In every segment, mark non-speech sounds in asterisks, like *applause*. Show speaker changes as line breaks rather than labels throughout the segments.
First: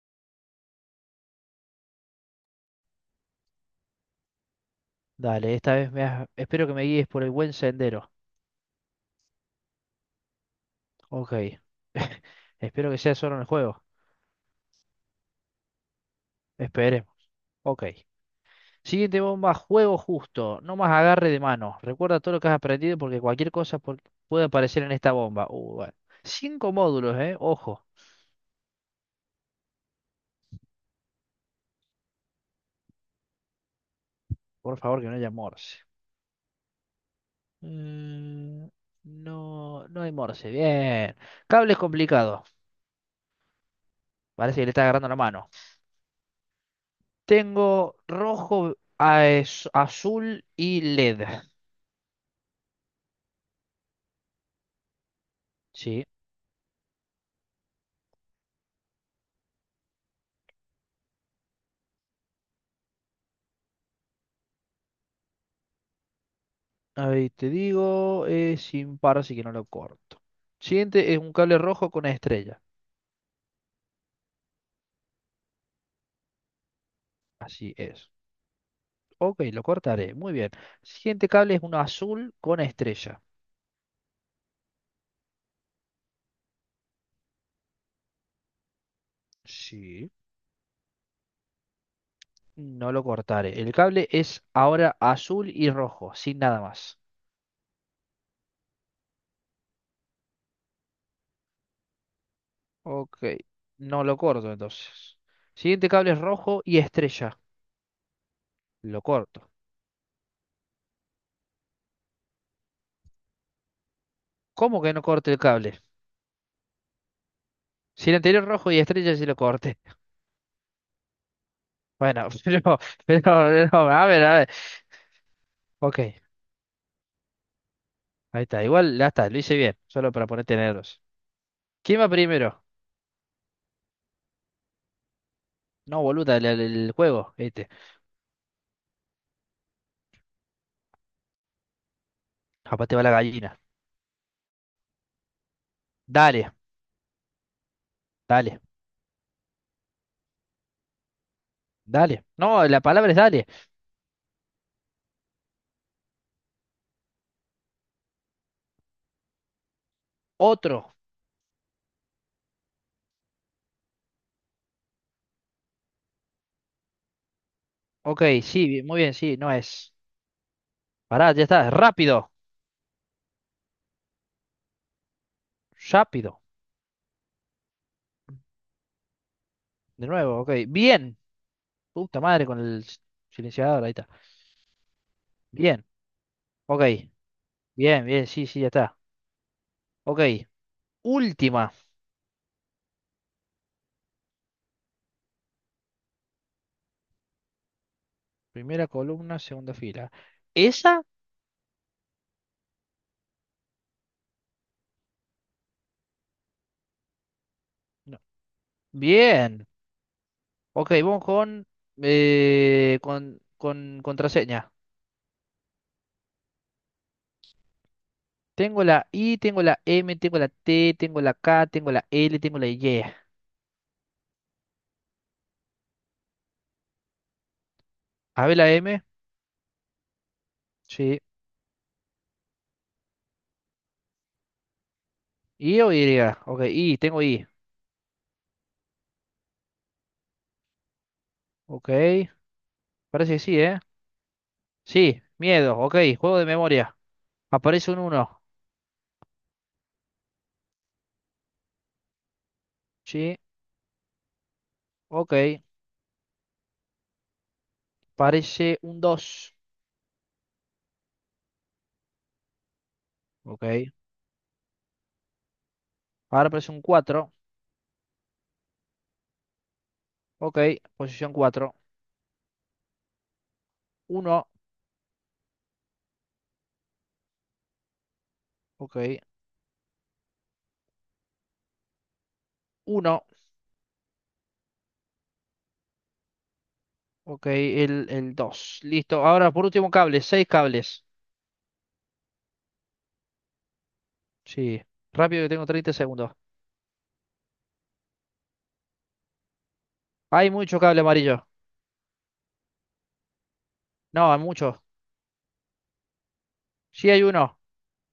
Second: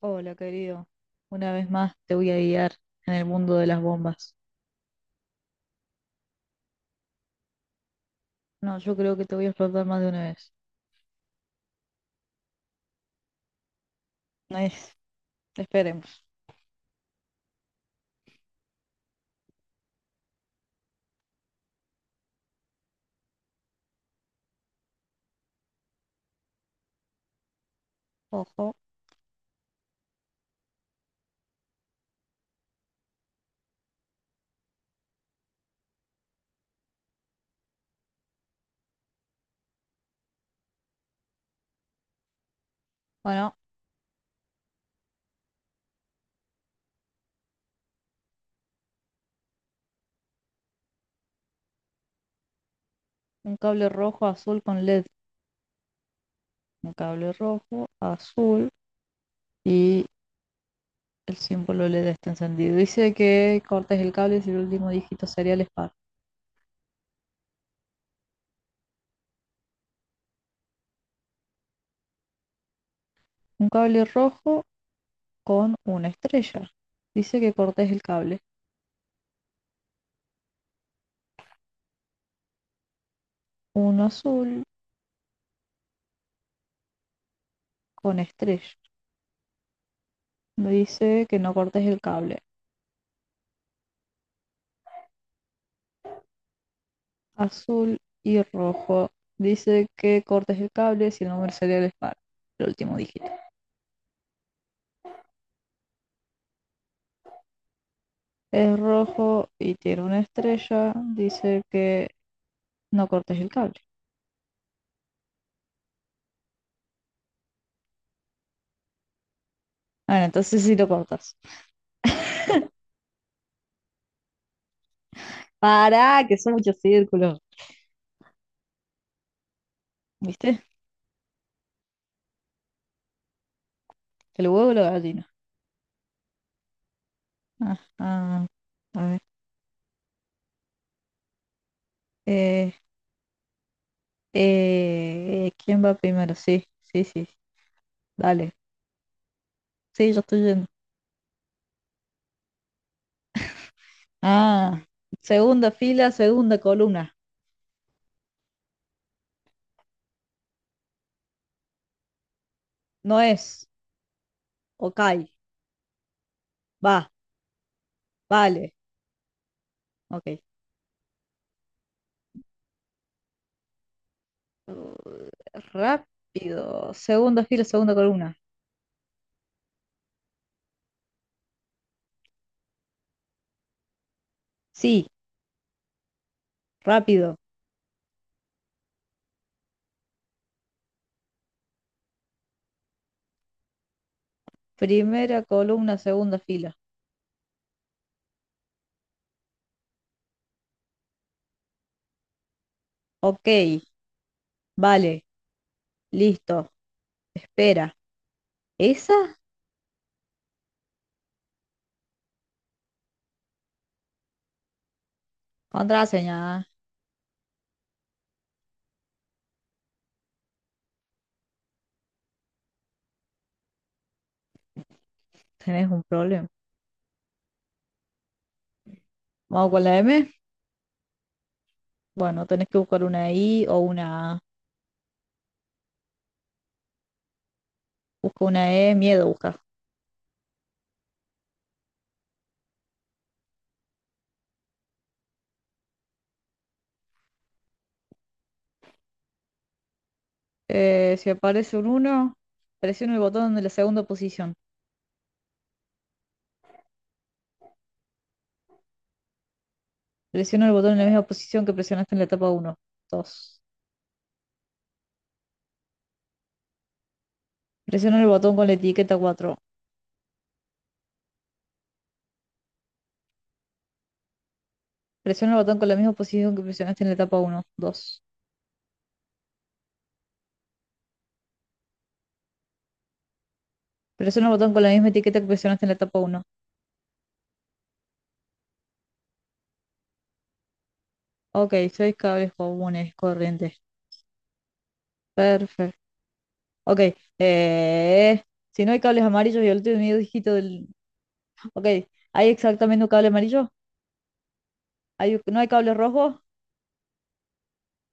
Hola, querido. Una vez más te voy a guiar en el mundo de las bombas.
Dale, esta vez espero que me guíes por el buen sendero.
No, yo creo que te voy a explotar más de una vez.
Ok. *laughs* Espero que sea solo en el juego.
No es, esperemos.
Esperemos. Ok. Siguiente bomba, juego justo. No más agarre de mano. Recuerda todo lo que has aprendido porque puede aparecer en esta bomba. Bueno. 5 módulos, ¿eh? Ojo.
Ojo.
Por favor, que no haya morse. Mm, no, no hay morse. Bien. Cables complicados.
Bueno,
Parece que le está agarrando la mano. Tengo rojo, azul y LED.
un cable rojo, azul con LED.
Sí.
Un cable rojo, azul y el símbolo LED está encendido. Dice que cortes el cable si el último dígito serial es par.
A ver, te digo, es sin par, así que no lo corto. Siguiente es un cable rojo con estrella.
Un cable rojo con una estrella. Dice que
Así
cortes el
es.
cable.
Ok, lo cortaré. Muy bien. Siguiente cable es uno azul con estrella.
Uno azul con estrella.
Sí.
Dice que no cortes el cable.
No lo cortaré. El cable es ahora azul y rojo, sin nada más.
Azul y rojo. Dice que cortes el cable si el número serial es par, el último
Ok,
dígito.
no lo corto entonces. Siguiente cable es rojo y estrella.
Es
Lo
rojo
corto.
y tiene una estrella. Dice que no cortes el cable.
¿Cómo que no corte el cable? Si el anterior rojo y estrella sí lo corté.
Bueno, entonces sí lo cortas.
Bueno, *laughs* pero, no, a ver, a ver. Ok.
Pará, que son muchos círculos.
Ahí está, igual ya está, lo hice bien, solo para ponerte
¿Viste?
nervioso. ¿Quién va primero?
El huevo y la gallina.
No, boluda, el juego, este.
Ajá. A ver. Eh,
Capaz te va la gallina.
¿Quién va primero?
Dale,
Sí, sí, sí. Dale.
dale,
Sí, yo estoy yendo.
dale. No, la palabra es dale.
Ah, segunda fila, segunda columna.
Otro.
No es. Ok. Va,
Ok, sí,
vale.
bien, muy bien, sí, no es.
Ok.
Pará, ya está, rápido,
Uh,
rápido.
rápido. Segunda fila, segunda columna.
De nuevo, ok, bien. Puta madre con silenciador, ahí está.
Sí,
Bien, ok,
rápido.
bien, bien, sí, sí, ya está. Ok, última.
Primera columna, segunda fila.
Primera columna, segunda fila. ¿Esa?
Ok, vale, listo. Espera.
No.
¿Esa?
Bien. Ok, vamos con, con contraseña.
Contraseña.
Tengo la I, tengo la M, tengo la T, tengo la K, tengo la L, tengo la Y.
Tenés un problema.
A ver la M.
Vamos con la M.
Sí.
Bueno, tenés que buscar una I o una A.
¿I o Y? Ok, I, tengo I.
Busca una E, miedo busca.
Ok, parece que sí, ¿eh? Sí, miedo. Ok, juego de memoria. Aparece un uno.
Si aparece un uno, presiona el
Sí,
botón de la segunda posición.
ok. Parece un dos.
Presiona el botón en la misma posición que presionaste en la etapa uno, 2.
Ok. Ahora aparece un cuatro.
Presiona el botón con la etiqueta 4.
Ok, posición cuatro. Uno.
Presiona el botón con la misma posición que presionaste en la etapa uno dos.
Ok. Uno.
Presiona el botón con la misma etiqueta que presionaste en la etapa uno.
Ok, el 2, listo. Ahora, por último, cables. Seis cables.
Ok, seis cables comunes, corrientes.
Sí. Rápido que tengo 30
Perfecto.
segundos.
Ok. eh, si no hay cables amarillos y el último
Hay
dígito
mucho
del...
cable amarillo.
Ok. ¿Hay exactamente un cable amarillo?
No, hay muchos.
¿Hay... ¿No hay cables rojos?
Sí, hay uno.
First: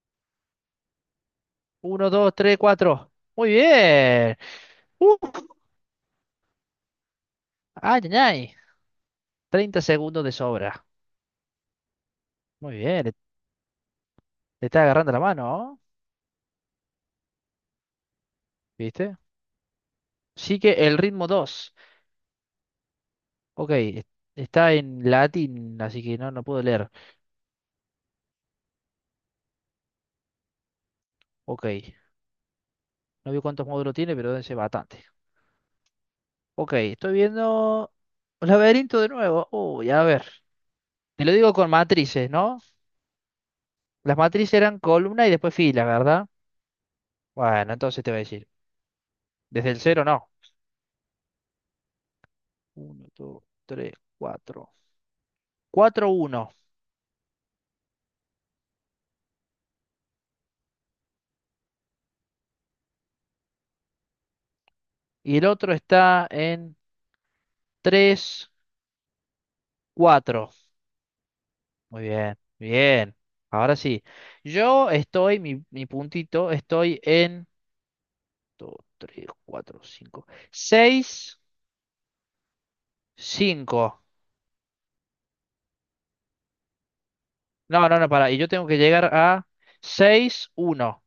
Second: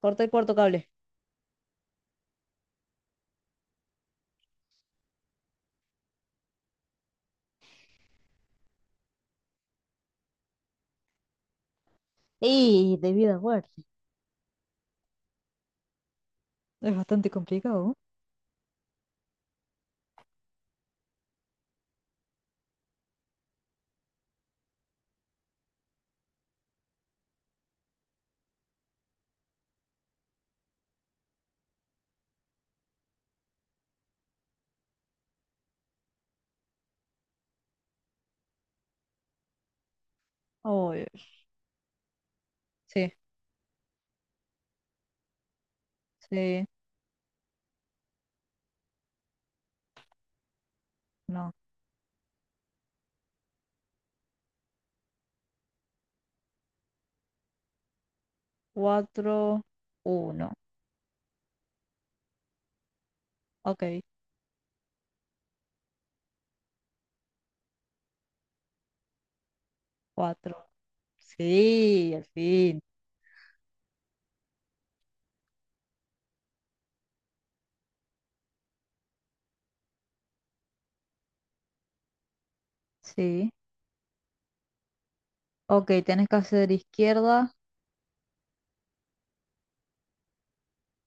Corta el cuarto cable.
Uno, 2, 3, 4. Muy bien. ¡Uf! Ay, ay, ay. 30 segundos de sobra. Muy
Y
bien. Le,
debido a muerte.
le está agarrando la mano, ¿no?
Es bastante complicado.
¿Viste? Sí que el ritmo 2. Ok. Está en latín, así que no, no puedo leer. Ok. No veo cuántos módulos tiene, pero debe ser bastante. Ok, estoy viendo un laberinto de nuevo. Uy, a ver.
Oh,
Te lo digo con matrices, ¿no?
sí,
Las matrices eran columna y después fila, ¿verdad?
sí,
Bueno, entonces te voy a decir. Desde el cero no.
no.
Uno, dos, tres, cuatro. Cuatro, uno.
Cuatro, uno. Ok,
Y el otro está en tres, cuatro.
cuatro.
Muy
Sí, al
bien,
fin.
bien. Ahora sí. Yo estoy, mi puntito, estoy en dos, tres, cuatro, cinco. Seis,
Sí.
cinco.
Ok, tenés que hacer izquierda,
No, no, no, para. Y yo tengo que llegar a seis uno.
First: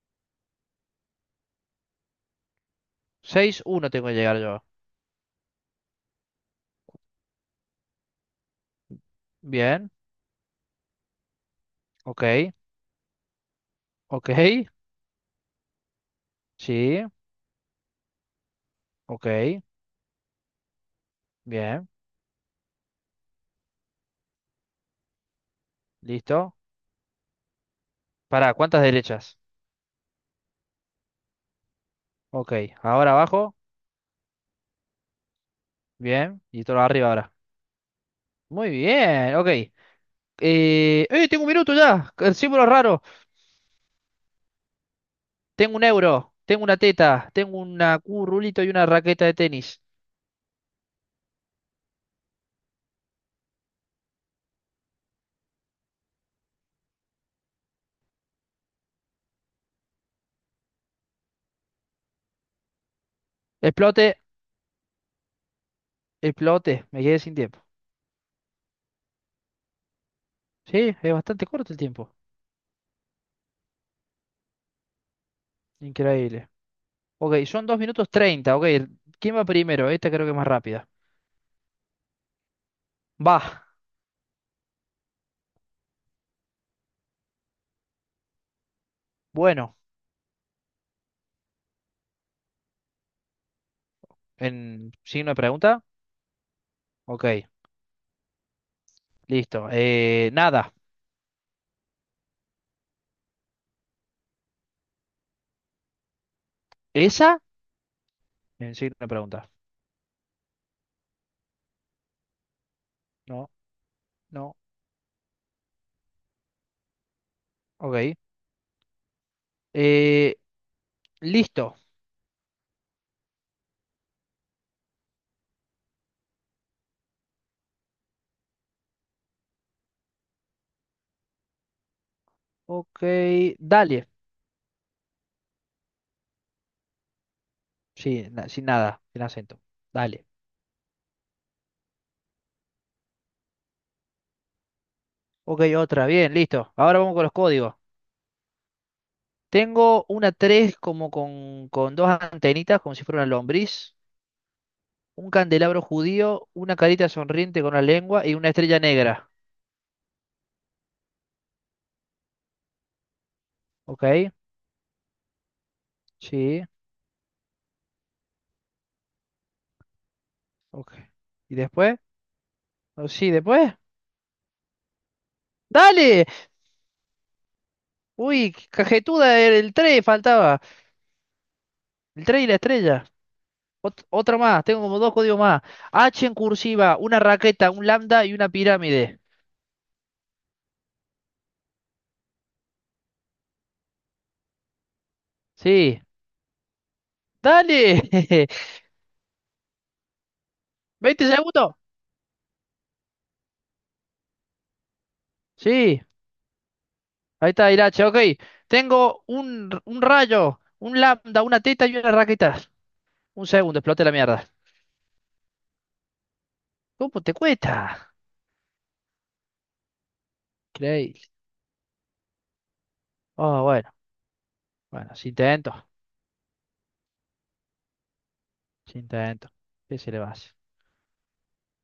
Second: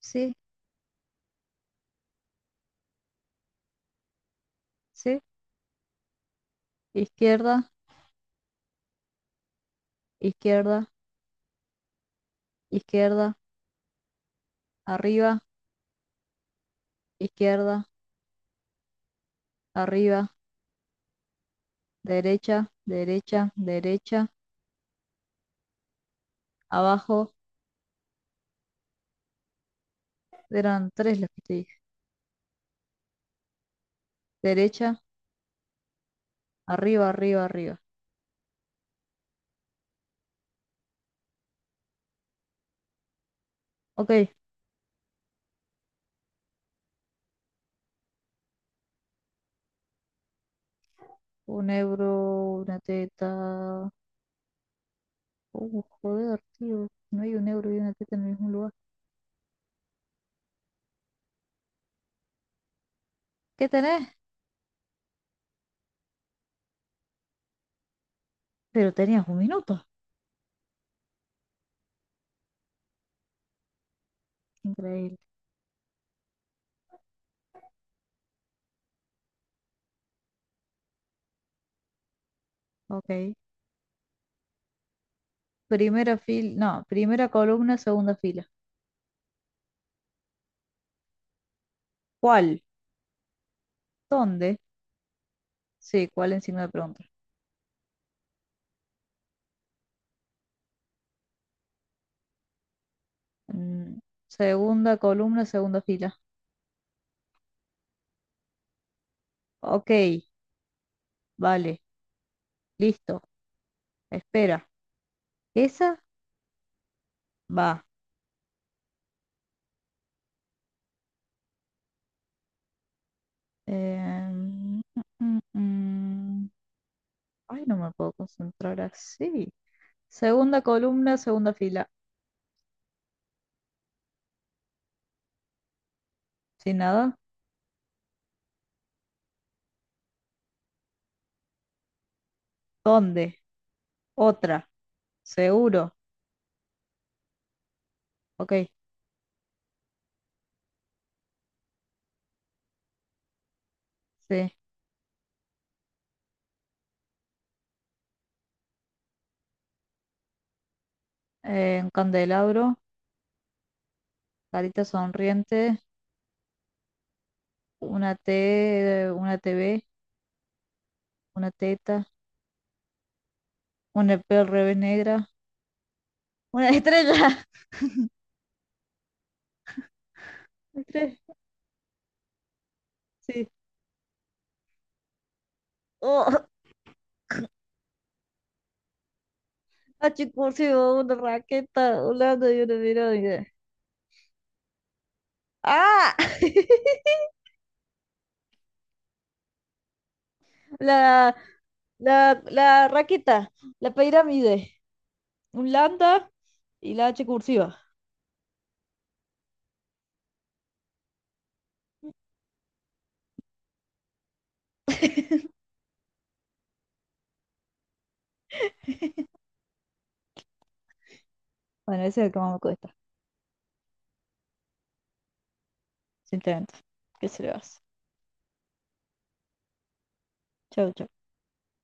sí,
Seis uno tengo que llegar yo.
sí, izquierda,
Bien.
izquierda,
Ok.
izquierda,
Ok.
arriba,
Sí.
izquierda,
Ok.
arriba,
Bien.
derecha, derecha, derecha,
Listo.
abajo.
Para, ¿cuántas derechas?
Eran tres las que te dije.
Ok. Ahora abajo.
Derecha,
Bien. Y todo
arriba,
arriba ahora.
arriba, arriba.
Muy bien. Ok. ¡Eh! Tengo un minuto ya. El símbolo raro.
Ok,
Tengo un euro. Tengo una teta. Tengo una cu, rulito y una raqueta de tenis.
un euro, una teta. Joder, tío, no hay un euro y una teta en el mismo lugar. ¿Qué tenés?
Explote. Explote. Me quedé sin tiempo.
Pero tenías un minuto.
Sí, es bastante corto el tiempo.
Increíble.
Increíble. Ok, son 2 minutos 30. Ok, ¿quién va primero? Esta creo que es más rápida.
Ok.
Va,
Primera fila, no, primera columna, segunda fila.
bueno,
¿Cuál? ¿Dónde?
en signo de pregunta.
Sí, ¿cuál en signo de pregunta?
Ok, listo. Nada,
Mm, segunda columna, segunda fila.
¿esa? En signo de pregunta.
Ok, vale, listo.
No, no,
Espera, ¿esa? Va.
ok. Eh, listo.
Em, mm, mm, mm. Ay, no me puedo concentrar así. Segunda columna, segunda fila.
Ok, dale.
¿Sin nada?
Sí, sin nada, sin acento. Dale.
¿Dónde? Otra.
Ok,
Seguro.
otra, bien, listo. Ahora vamos con los códigos.
Ok,
Tengo una 3 como con dos antenitas, como si fuera una lombriz.
sí.
Un candelabro judío, una carita sonriente con la lengua y una estrella negra.
Un candelabro,
Ok,
carita sonriente,
sí,
una T V.
ok.
Una
¿Y después?
teta,
Oh, sí, después.
una P al revés negra,
¡Dale!
una estrella.
Uy, qué cajetuda, era el 3 faltaba.
*laughs*
El 3 y la estrella.
Sí.
Otra más, tengo como dos códigos más. H en
Oh, *laughs*
cursiva, una raqueta, un lambda y una pirámide.
a chico 네. Una raqueta 보세요. 오늘 y una 이런
Sí.
ah *laughs*
¡Dale! *laughs* Veinte
la,
segundos?
la raqueta, la pirámide, un
Sí.
lambda y la H
Ahí está
cursiva.
el H, ok. Tengo un rayo, un lambda, una teta y una raqueta. Un segundo, explote la mierda.
*laughs*
¿Cómo te cuesta? Increíble.
Bueno, ese es el que más me cuesta,
Oh, bueno, bueno, si intento,
simplemente. ¿Qué se le va a hacer?
si intento. ¿Qué se le va a hacer?
Chau, chau.